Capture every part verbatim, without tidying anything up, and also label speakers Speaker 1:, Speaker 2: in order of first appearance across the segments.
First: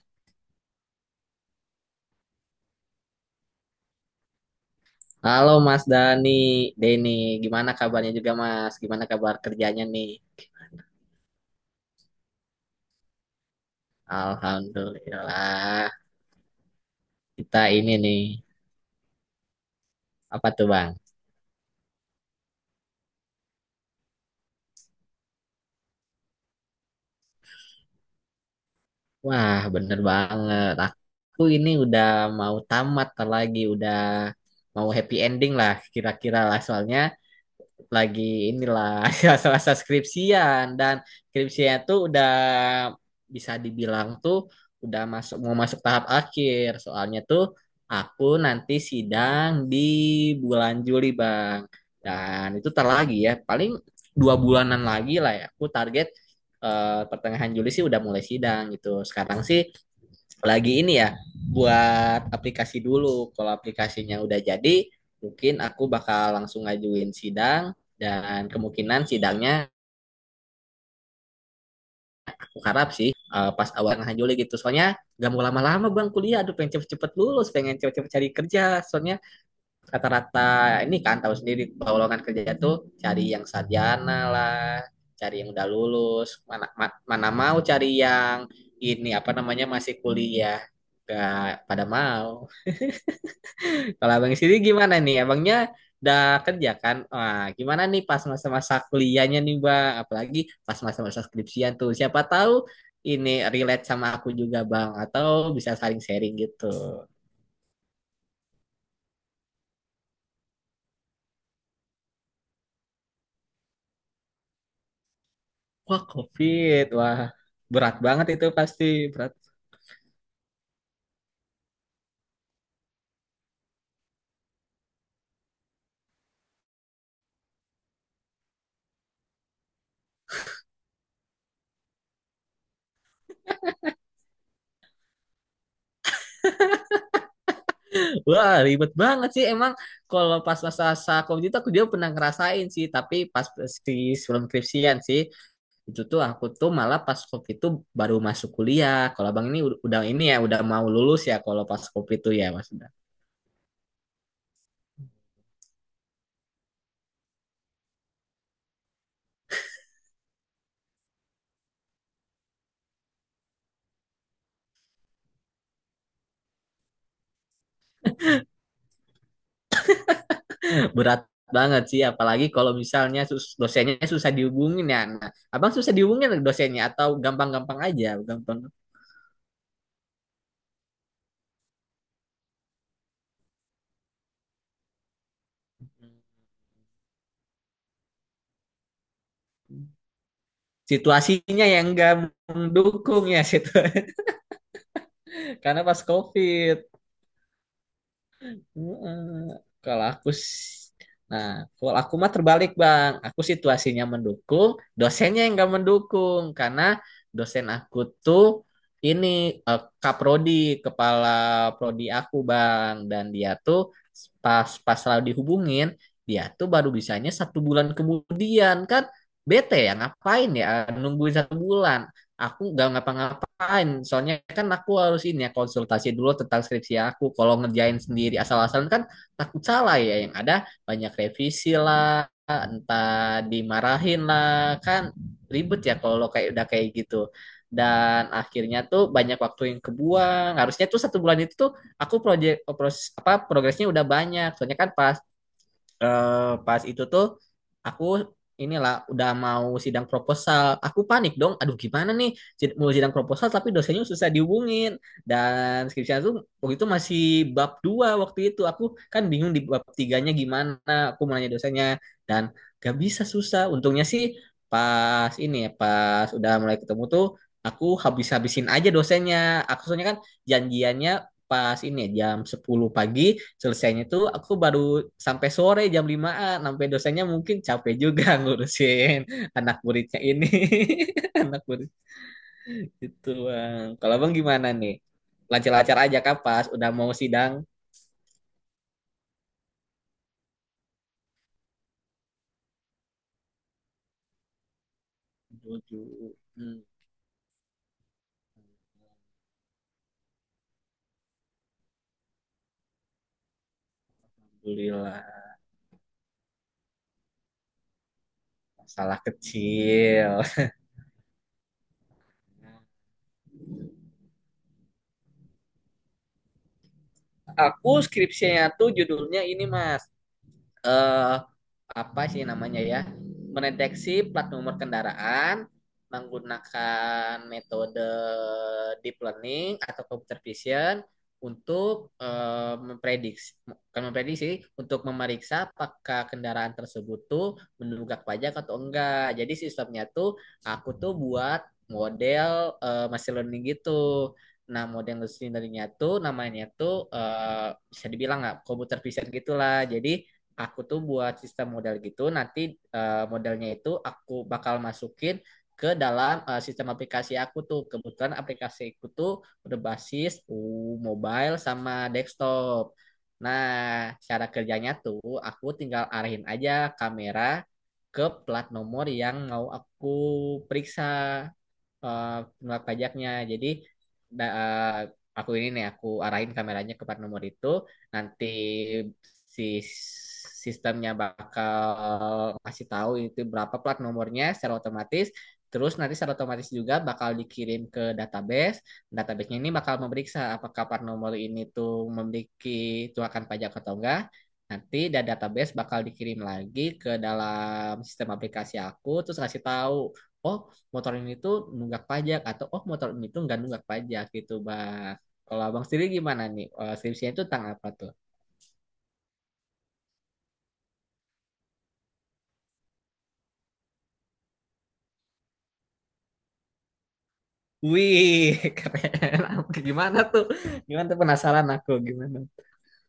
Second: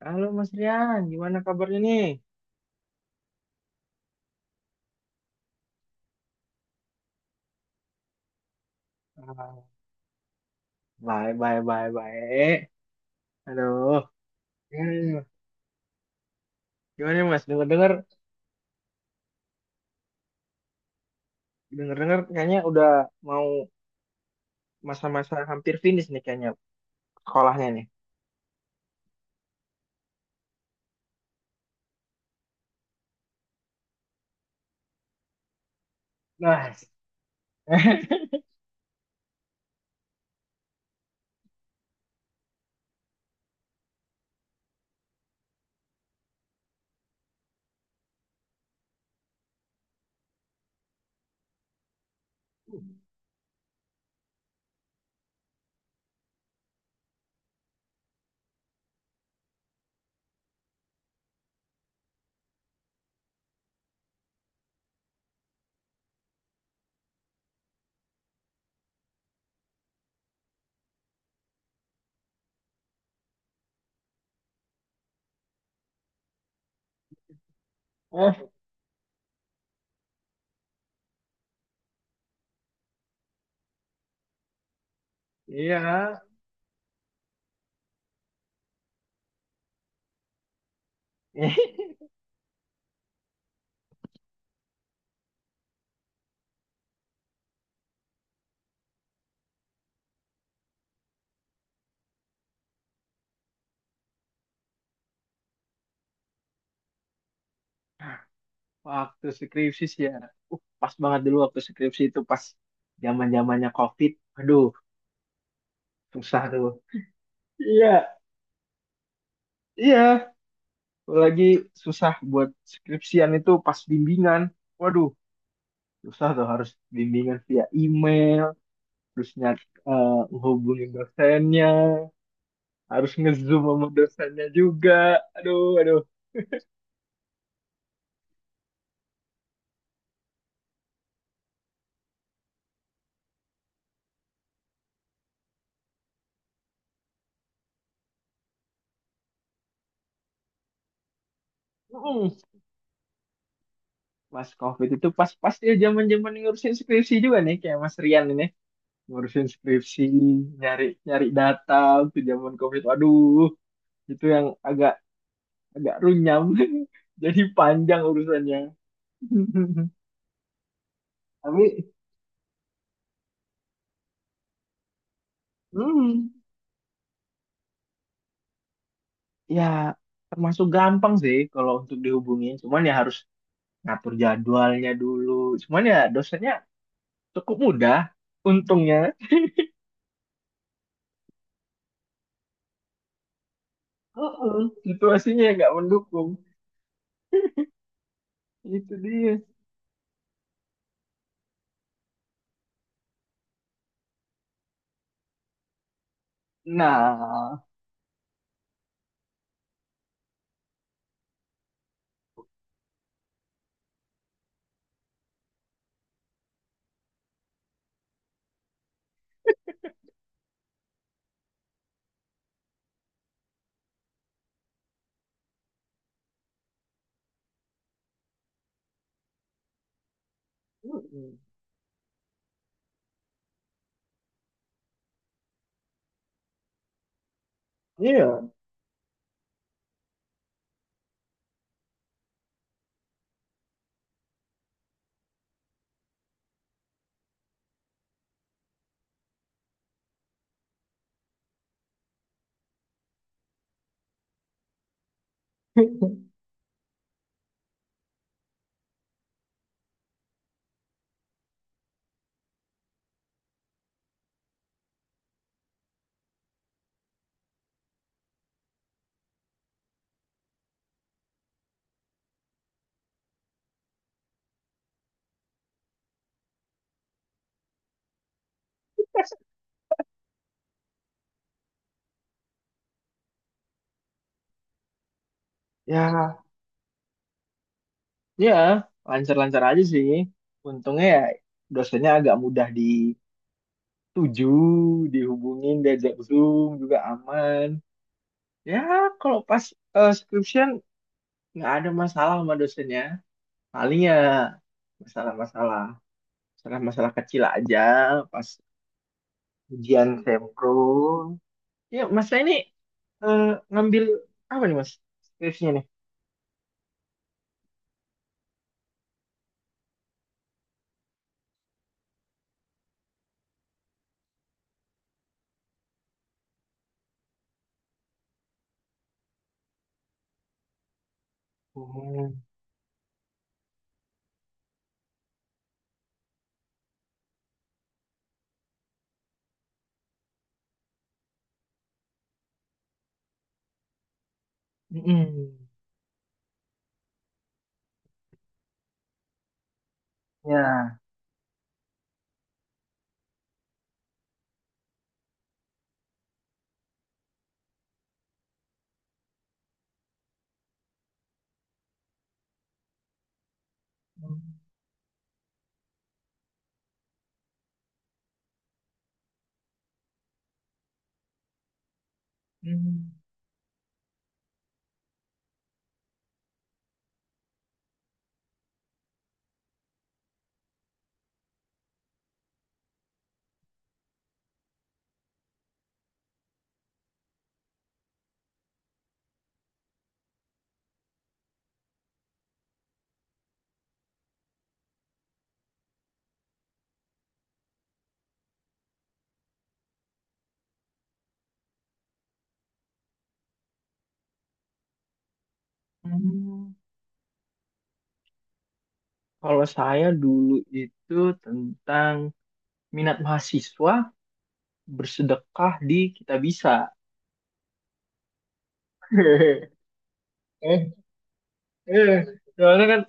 Speaker 1: Halo Mas Rian, gimana kabarnya nih?
Speaker 2: Halo Mas Dani, Deni, gimana kabarnya juga Mas? Gimana kabar
Speaker 1: Ah,
Speaker 2: kerjanya nih?
Speaker 1: Baik, baik, baik, baik. Aduh, gimana nih, Mas?
Speaker 2: Alhamdulillah,
Speaker 1: Gimana nih, Mas?
Speaker 2: kita
Speaker 1: Dengar-dengar,
Speaker 2: ini nih, apa tuh Bang?
Speaker 1: dengar-dengar kayaknya udah mau masa-masa hampir finish nih kayaknya sekolahnya nih.
Speaker 2: Wah, bener banget. Aku ini udah mau tamat ntar lagi, udah mau happy ending lah, kira-kira lah.
Speaker 1: Nah,
Speaker 2: Soalnya lagi inilah masa-masa skripsian dan skripsinya tuh udah bisa dibilang tuh udah masuk mau masuk tahap akhir. Soalnya tuh aku nanti sidang di bulan Juli, Bang. Dan itu tar lagi ya, paling dua bulanan lagi lah ya. Aku target eh, pertengahan Juli sih udah mulai sidang gitu. Sekarang sih lagi ini ya buat aplikasi dulu. Kalau aplikasinya udah jadi, mungkin aku bakal langsung ngajuin sidang dan kemungkinan sidangnya aku harap sih eh, pas awal tengah Juli gitu. Soalnya gak mau lama-lama bang kuliah, aduh pengen cepet-cepet lulus, pengen cepet-cepet cari
Speaker 1: oh
Speaker 2: kerja. Soalnya rata-rata ini kan tahu sendiri kalau lowongan kerja tuh cari yang sarjana lah, cari yang udah
Speaker 1: iya,
Speaker 2: lulus. Mana ma- mana mau cari yang ini apa namanya masih kuliah, gak pada mau. Kalau abang sendiri gimana nih? Abangnya udah kerja kan? Wah, gimana nih pas masa-masa kuliahnya nih, Bang? Apalagi pas masa-masa skripsian tuh. Siapa tahu ini relate sama aku juga, Bang. Atau bisa saling sharing gitu.
Speaker 1: waktu skripsi sih ya. Uh, Pas banget dulu waktu skripsi itu pas zaman-zamannya COVID. Aduh,
Speaker 2: Wah,
Speaker 1: susah tuh.
Speaker 2: COVID. Wah,
Speaker 1: Iya,
Speaker 2: berat banget itu pasti. Berat.
Speaker 1: iya. Lagi susah buat skripsian itu pas bimbingan. Waduh, susah tuh harus bimbingan via email terus nyat eh, hubungin dosennya, harus ngezoom sama dosennya juga, aduh aduh.
Speaker 2: Wah, ribet banget sih. Emang kalau pas masa-masa COVID itu aku juga pernah ngerasain sih. Tapi pas si sebelum skripsian sih. Itu tuh aku tuh malah pas COVID tuh baru masuk kuliah. Kalau abang ini ud- udah ini ya udah mau lulus ya kalau pas COVID tuh
Speaker 1: Mm,
Speaker 2: ya mas.
Speaker 1: pas covid itu pas pas dia zaman zaman ngurusin skripsi juga nih kayak Mas Rian ini, ngurusin skripsi, nyari nyari data waktu zaman covid, waduh, itu yang agak agak runyam jadi panjang urusannya.
Speaker 2: Berat banget
Speaker 1: Tapi
Speaker 2: sih apalagi kalau misalnya sus- dosennya susah dihubungin ya. Nah, abang susah
Speaker 1: hmm,
Speaker 2: dihubungin dosennya atau gampang-gampang aja, gampang.
Speaker 1: ya termasuk gampang sih kalau untuk dihubungin, cuman ya harus ngatur jadwalnya dulu. Cuman ya dosennya cukup mudah. Untungnya.
Speaker 2: Situasinya yang nggak mendukung ya situ
Speaker 1: Heeh, situasinya nggak
Speaker 2: karena pas
Speaker 1: mendukung.
Speaker 2: COVID.
Speaker 1: Itu dia.
Speaker 2: Eh, Kalau aku s- nah, kalau aku mah terbalik, Bang. Aku situasinya mendukung, dosennya yang nggak mendukung karena
Speaker 1: Nah,
Speaker 2: dosen aku tuh ini eh, kaprodi, kepala prodi aku, Bang. Dan dia tuh pas pas selalu dihubungin, dia tuh baru bisanya satu bulan kemudian kan bete ya ngapain ya nungguin satu bulan aku nggak ngapa-ngapain soalnya kan aku harus ini ya konsultasi dulu tentang skripsi aku kalau ngerjain sendiri asal-asalan kan takut salah ya yang ada banyak
Speaker 1: mm,
Speaker 2: revisi lah entah dimarahin lah kan ribet ya kalau kayak udah kayak gitu dan
Speaker 1: iya.
Speaker 2: akhirnya tuh banyak waktu yang kebuang harusnya tuh satu bulan itu tuh aku project pros, apa progresnya udah banyak soalnya kan pas eh, pas itu tuh aku inilah udah mau sidang proposal. Aku panik dong. Aduh gimana nih Sid- mau sidang proposal tapi dosennya susah dihubungin. Dan skripsinya tuh waktu itu masih bab dua waktu itu. Aku kan bingung di bab tiganya gimana. Aku mau nanya dosennya dan gak bisa susah. Untungnya sih pas ini ya pas udah mulai ketemu tuh aku habis-habisin aja dosennya. Aku soalnya kan janjiannya pas ini ya, jam sepuluh pagi selesainya tuh aku baru sampai sore jam limaan sampai dosennya mungkin capek juga ngurusin anak muridnya ini anak murid itu bang kalau bang gimana nih lancar-lancar aja
Speaker 1: Ya,
Speaker 2: kah pas udah mau sidang.
Speaker 1: ya lancar-lancar aja sih. Untungnya ya dosennya agak mudah dituju, dihubungin, diajak
Speaker 2: Waduh,
Speaker 1: Zoom
Speaker 2: hmm,
Speaker 1: juga aman. Ya, kalau pas eh, skripsian nggak ada masalah sama dosennya. Paling ya
Speaker 2: alhamdulillah
Speaker 1: masalah-masalah, masalah-masalah kecil aja pas
Speaker 2: masalah
Speaker 1: ujian
Speaker 2: kecil.
Speaker 1: sempro. Ya mas, saya ini eh, ngambil apa nih mas skripsinya nih.
Speaker 2: Aku skripsinya tuh judulnya ini mas eh apa sih namanya ya mendeteksi plat nomor kendaraan menggunakan metode deep learning atau computer vision untuk
Speaker 1: Hmm.
Speaker 2: eh, memprediksi bukan memprediksi untuk memeriksa apakah kendaraan tersebut tuh menunggak pajak atau enggak. Jadi sistemnya tuh aku tuh buat model eh, machine learning gitu. Nah, model machine
Speaker 1: Mm-mm.
Speaker 2: learningnya tuh namanya tuh eh, bisa dibilang nggak computer vision gitulah. Jadi aku
Speaker 1: Ya.
Speaker 2: tuh buat sistem modal gitu nanti eh, modelnya itu aku bakal masukin ke dalam eh, sistem aplikasi aku tuh kebetulan aplikasi aku tuh udah basis uh, mobile sama desktop nah
Speaker 1: Hmm.
Speaker 2: cara kerjanya tuh aku tinggal arahin aja kamera ke plat nomor yang mau aku periksa eh penolak pajaknya. Jadi da- eh, aku ini nih aku arahin kameranya ke plat nomor itu. Nanti si sistemnya bakal kasih tahu itu berapa plat nomornya secara otomatis. Terus nanti secara otomatis juga bakal dikirim ke database. Database-nya ini bakal memeriksa apakah plat nomor ini tuh memiliki tunggakan pajak atau enggak. Nanti dari database bakal dikirim lagi ke dalam sistem aplikasi aku, terus kasih tahu, oh motor ini tuh nunggak pajak atau oh motor ini tuh nggak nunggak pajak gitu bang. Kalau abang sendiri gimana nih?
Speaker 1: Mm.
Speaker 2: Eh, skripsinya itu tentang apa tuh?
Speaker 1: Kalau saya dulu itu tentang minat mahasiswa bersedekah di kita bisa.
Speaker 2: Wih, keren. Gimana tuh?
Speaker 1: Eh,
Speaker 2: Gimana tuh penasaran aku
Speaker 1: eh.
Speaker 2: gimana?
Speaker 1: Soalnya kan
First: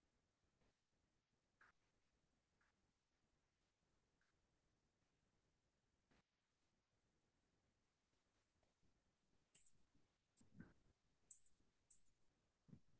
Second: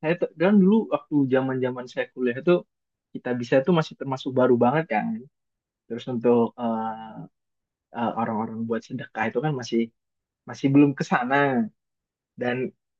Speaker 1: saya tuh- kan dulu waktu zaman-zaman saya kuliah itu, kita bisa tuh masih termasuk baru banget kan. Terus untuk eh, eh, orang-orang buat sedekah itu kan masih masih belum ke sana, dan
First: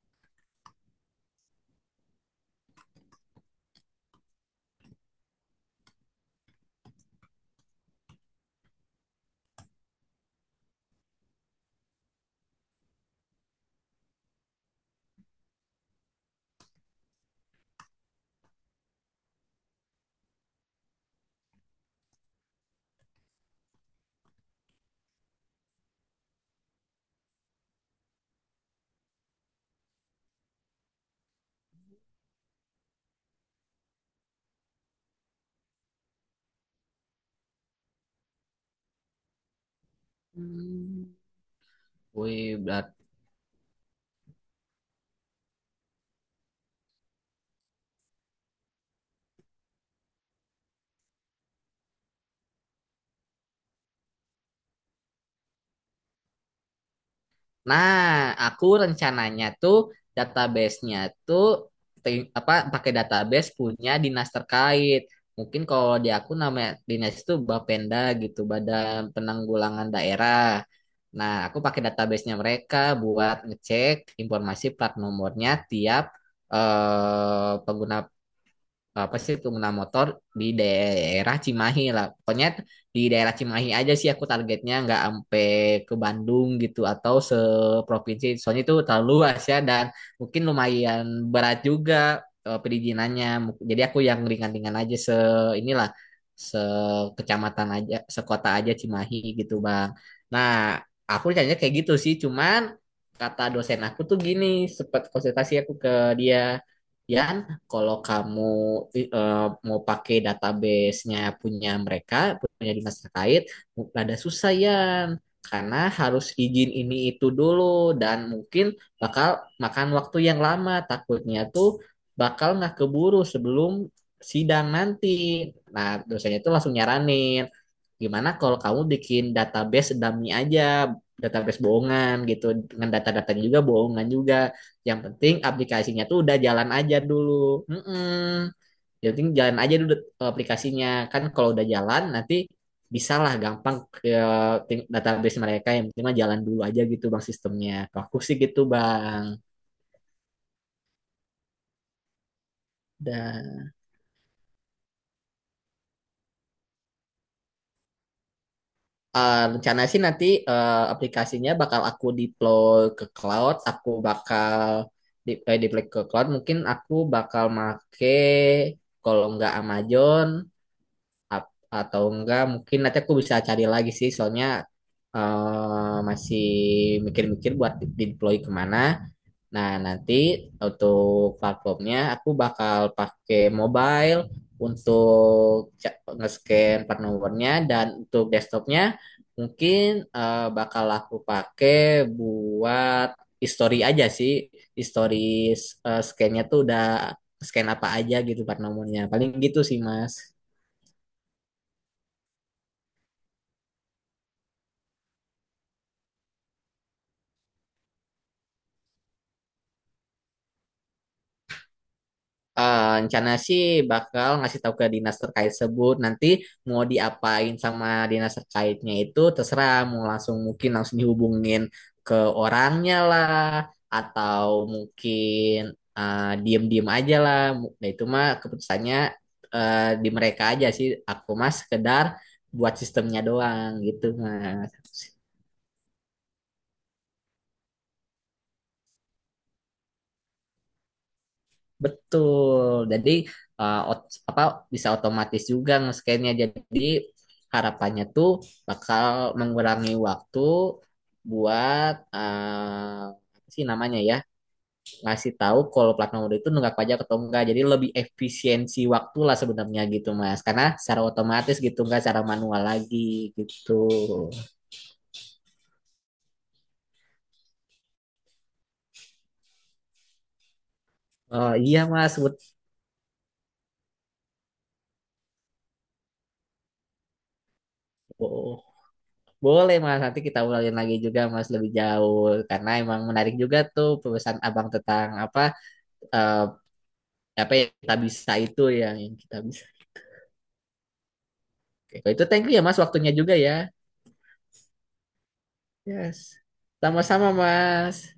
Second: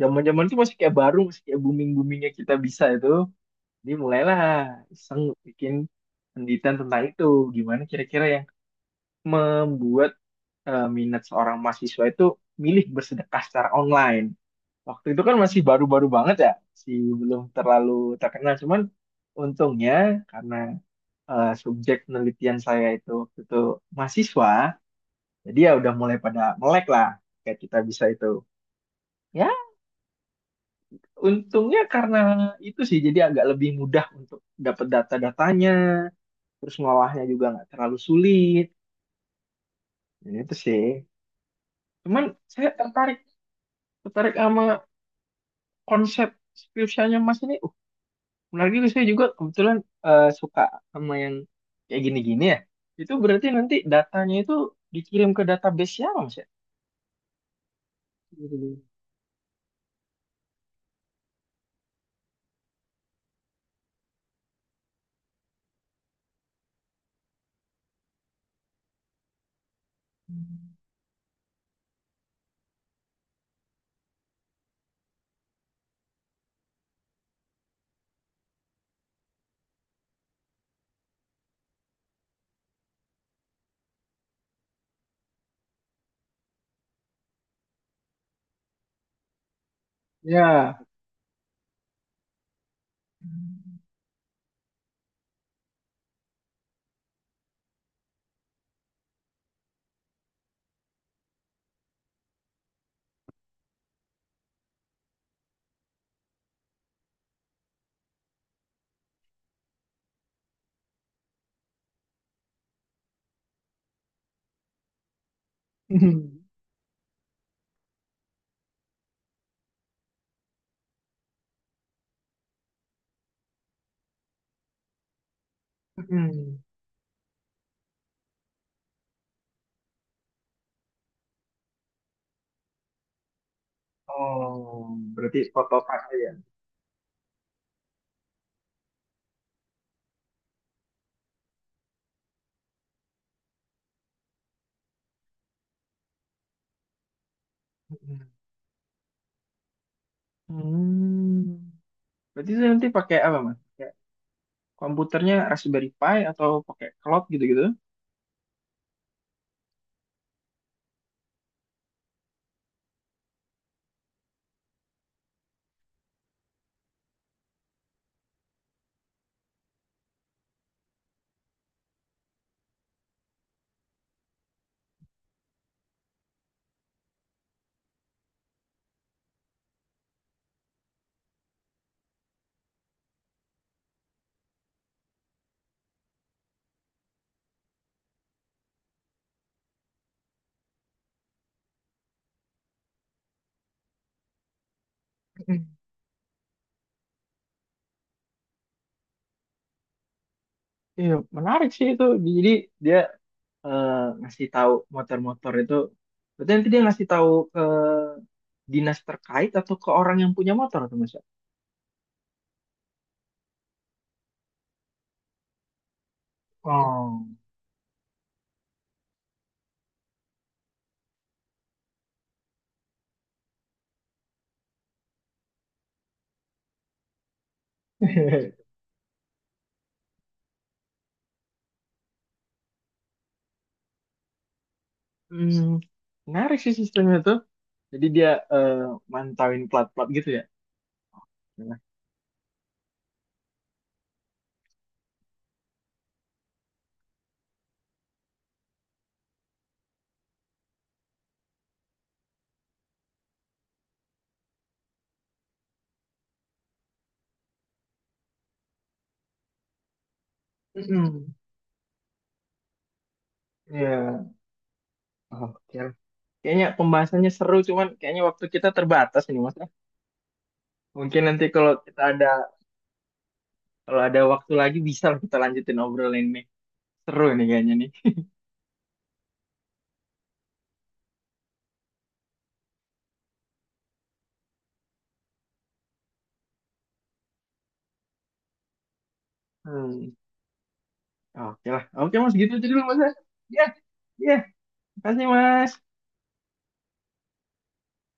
Speaker 1: zaman-zaman itu masih kayak baru, masih kayak booming-boomingnya kita bisa itu, jadi mulailah iseng bikin penelitian tentang itu, gimana kira-kira yang membuat eh, minat seorang mahasiswa itu milih bersedekah secara online. Waktu itu kan masih baru-baru banget ya, masih belum terlalu terkenal, cuman untungnya karena eh, subjek penelitian saya itu waktu itu mahasiswa, jadi ya udah mulai pada melek lah kayak kita bisa itu. Ya, untungnya karena itu sih jadi agak lebih mudah untuk dapat data-datanya, terus ngolahnya juga nggak terlalu sulit. Ya, itu sih.
Speaker 2: Hmm.
Speaker 1: Cuman
Speaker 2: Wih,
Speaker 1: saya
Speaker 2: berat.
Speaker 1: tertarik, tertarik sama konsep skripsianya Mas ini. Uh, menarik juga, saya juga kebetulan eh, suka sama yang kayak gini-gini ya. Itu berarti nanti datanya itu dikirim ke database siapa Mas ya?
Speaker 2: Nah, aku
Speaker 1: Gitu.
Speaker 2: rencananya tuh database-nya tuh te- apa pakai database punya dinas terkait. Mungkin kalau di aku namanya dinas itu Bapenda gitu, Badan Penanggulangan Daerah. Nah, aku pakai database-nya mereka buat ngecek informasi plat nomornya tiap eh, pengguna apa sih pengguna motor di daerah Cimahi lah. Pokoknya di daerah Cimahi aja sih aku targetnya nggak sampai ke Bandung gitu atau seprovinsi. Soalnya itu terlalu luas ya dan mungkin
Speaker 1: Ya,
Speaker 2: lumayan berat juga eh, perizinannya. Mu- Jadi aku yang ringan-ringan aja se inilah sekecamatan aja, sekota aja Cimahi gitu Bang. Nah, aku rencananya kayak gitu sih. Cuman kata dosen aku tuh gini, sempat konsultasi aku ke dia. Yan, kalau kamu eh, mau pakai database-nya punya mereka, punya dinas terkait, rada susah ya. Karena harus izin ini itu dulu dan mungkin bakal makan waktu yang lama. Takutnya tuh bakal nggak keburu sebelum sidang nanti. Nah, dosennya itu
Speaker 1: Hmm.
Speaker 2: langsung nyaranin, gimana kalau kamu bikin database dummy aja, database bohongan gitu, dengan data-data juga bohongan juga.
Speaker 1: Oh,
Speaker 2: Yang penting
Speaker 1: berarti foto
Speaker 2: aplikasinya
Speaker 1: file
Speaker 2: tuh
Speaker 1: ya.
Speaker 2: udah jalan aja dulu. Mm-mm. Yang penting jalan aja dulu aplikasinya. Kan kalau udah jalan nanti bisalah gampang ke ting- database mereka yang penting mah jalan dulu aja gitu bang sistemnya. Kalau aku
Speaker 1: Mm.
Speaker 2: sih gitu bang.
Speaker 1: Hmm. Berarti itu nanti pakai apa, Mas?
Speaker 2: Dah.
Speaker 1: Kayak komputernya Raspberry Pi atau pakai cloud gitu-gitu?
Speaker 2: Eh, rencana sih nanti eh, aplikasinya bakal aku deploy ke cloud, aku bakal di, eh, deploy ke cloud. Mungkin aku bakal make kalau nggak Amazon ap- atau enggak mungkin nanti aku bisa cari lagi sih, soalnya eh, masih mikir-mikir buat di deploy kemana. Nah, nanti untuk platformnya aku bakal pakai mobile untuk ca- nge-scan part numbernya dan untuk desktopnya mungkin eh, bakal aku pakai buat history aja sih. History
Speaker 1: Mm.
Speaker 2: eh, scan-nya tuh udah scan apa aja gitu part nomornya. Paling gitu sih, Mas.
Speaker 1: Iya, menarik sih itu. Jadi dia eh, ngasih tahu motor-motor itu. Berarti nanti dia ngasih tahu ke dinas terkait atau ke orang yang punya motor atau Mas ya?
Speaker 2: Eh, rencana sih bakal ngasih tahu ke dinas terkait sebut nanti mau
Speaker 1: Oh.
Speaker 2: diapain sama dinas terkaitnya itu terserah mau langsung mungkin langsung dihubungin ke orangnya lah atau mungkin eh, diem-diem aja lah nah itu mah keputusannya eh, di mereka aja sih aku mah sekedar buat sistemnya doang gitu mas.
Speaker 1: Hmm, menarik sih sistemnya tuh. Jadi dia eh, mantauin plat-plat gitu ya. Nah.
Speaker 2: Betul. Jadi uh, ot- apa bisa otomatis juga nge-scan-nya. Jadi harapannya tuh bakal mengurangi waktu buat uh, apa sih namanya ya ngasih tahu kalau plat nomor itu nunggak pajak atau enggak. Jadi lebih efisiensi waktu lah sebenarnya gitu Mas. Karena secara
Speaker 1: Mm-mm.
Speaker 2: otomatis gitu enggak secara manual lagi gitu.
Speaker 1: Iya. Oke, kayaknya pembahasannya seru, cuman kayaknya waktu kita terbatas ini, Mas. Mungkin nanti
Speaker 2: Oh
Speaker 1: kalau
Speaker 2: iya
Speaker 1: kita
Speaker 2: Mas.
Speaker 1: ada, kalau ada waktu lagi bisa lah kita lanjutin obrolan ini. Seru nih kayaknya nih.
Speaker 2: Betul. Boleh Mas, nanti kita ulangin lagi juga Mas lebih jauh karena emang menarik juga tuh pesan Abang tentang apa eh, apa yang kita bisa itu yang, yang kita bisa.
Speaker 1: Hmm. Oke lah.
Speaker 2: Oke, kalau
Speaker 1: Oke,
Speaker 2: itu
Speaker 1: Mas,
Speaker 2: thank
Speaker 1: gitu
Speaker 2: you ya
Speaker 1: aja
Speaker 2: Mas
Speaker 1: dulu, Mas.
Speaker 2: waktunya juga ya.
Speaker 1: Ya. Ya, makasih, Mas.
Speaker 2: Yes. Sama-sama Mas.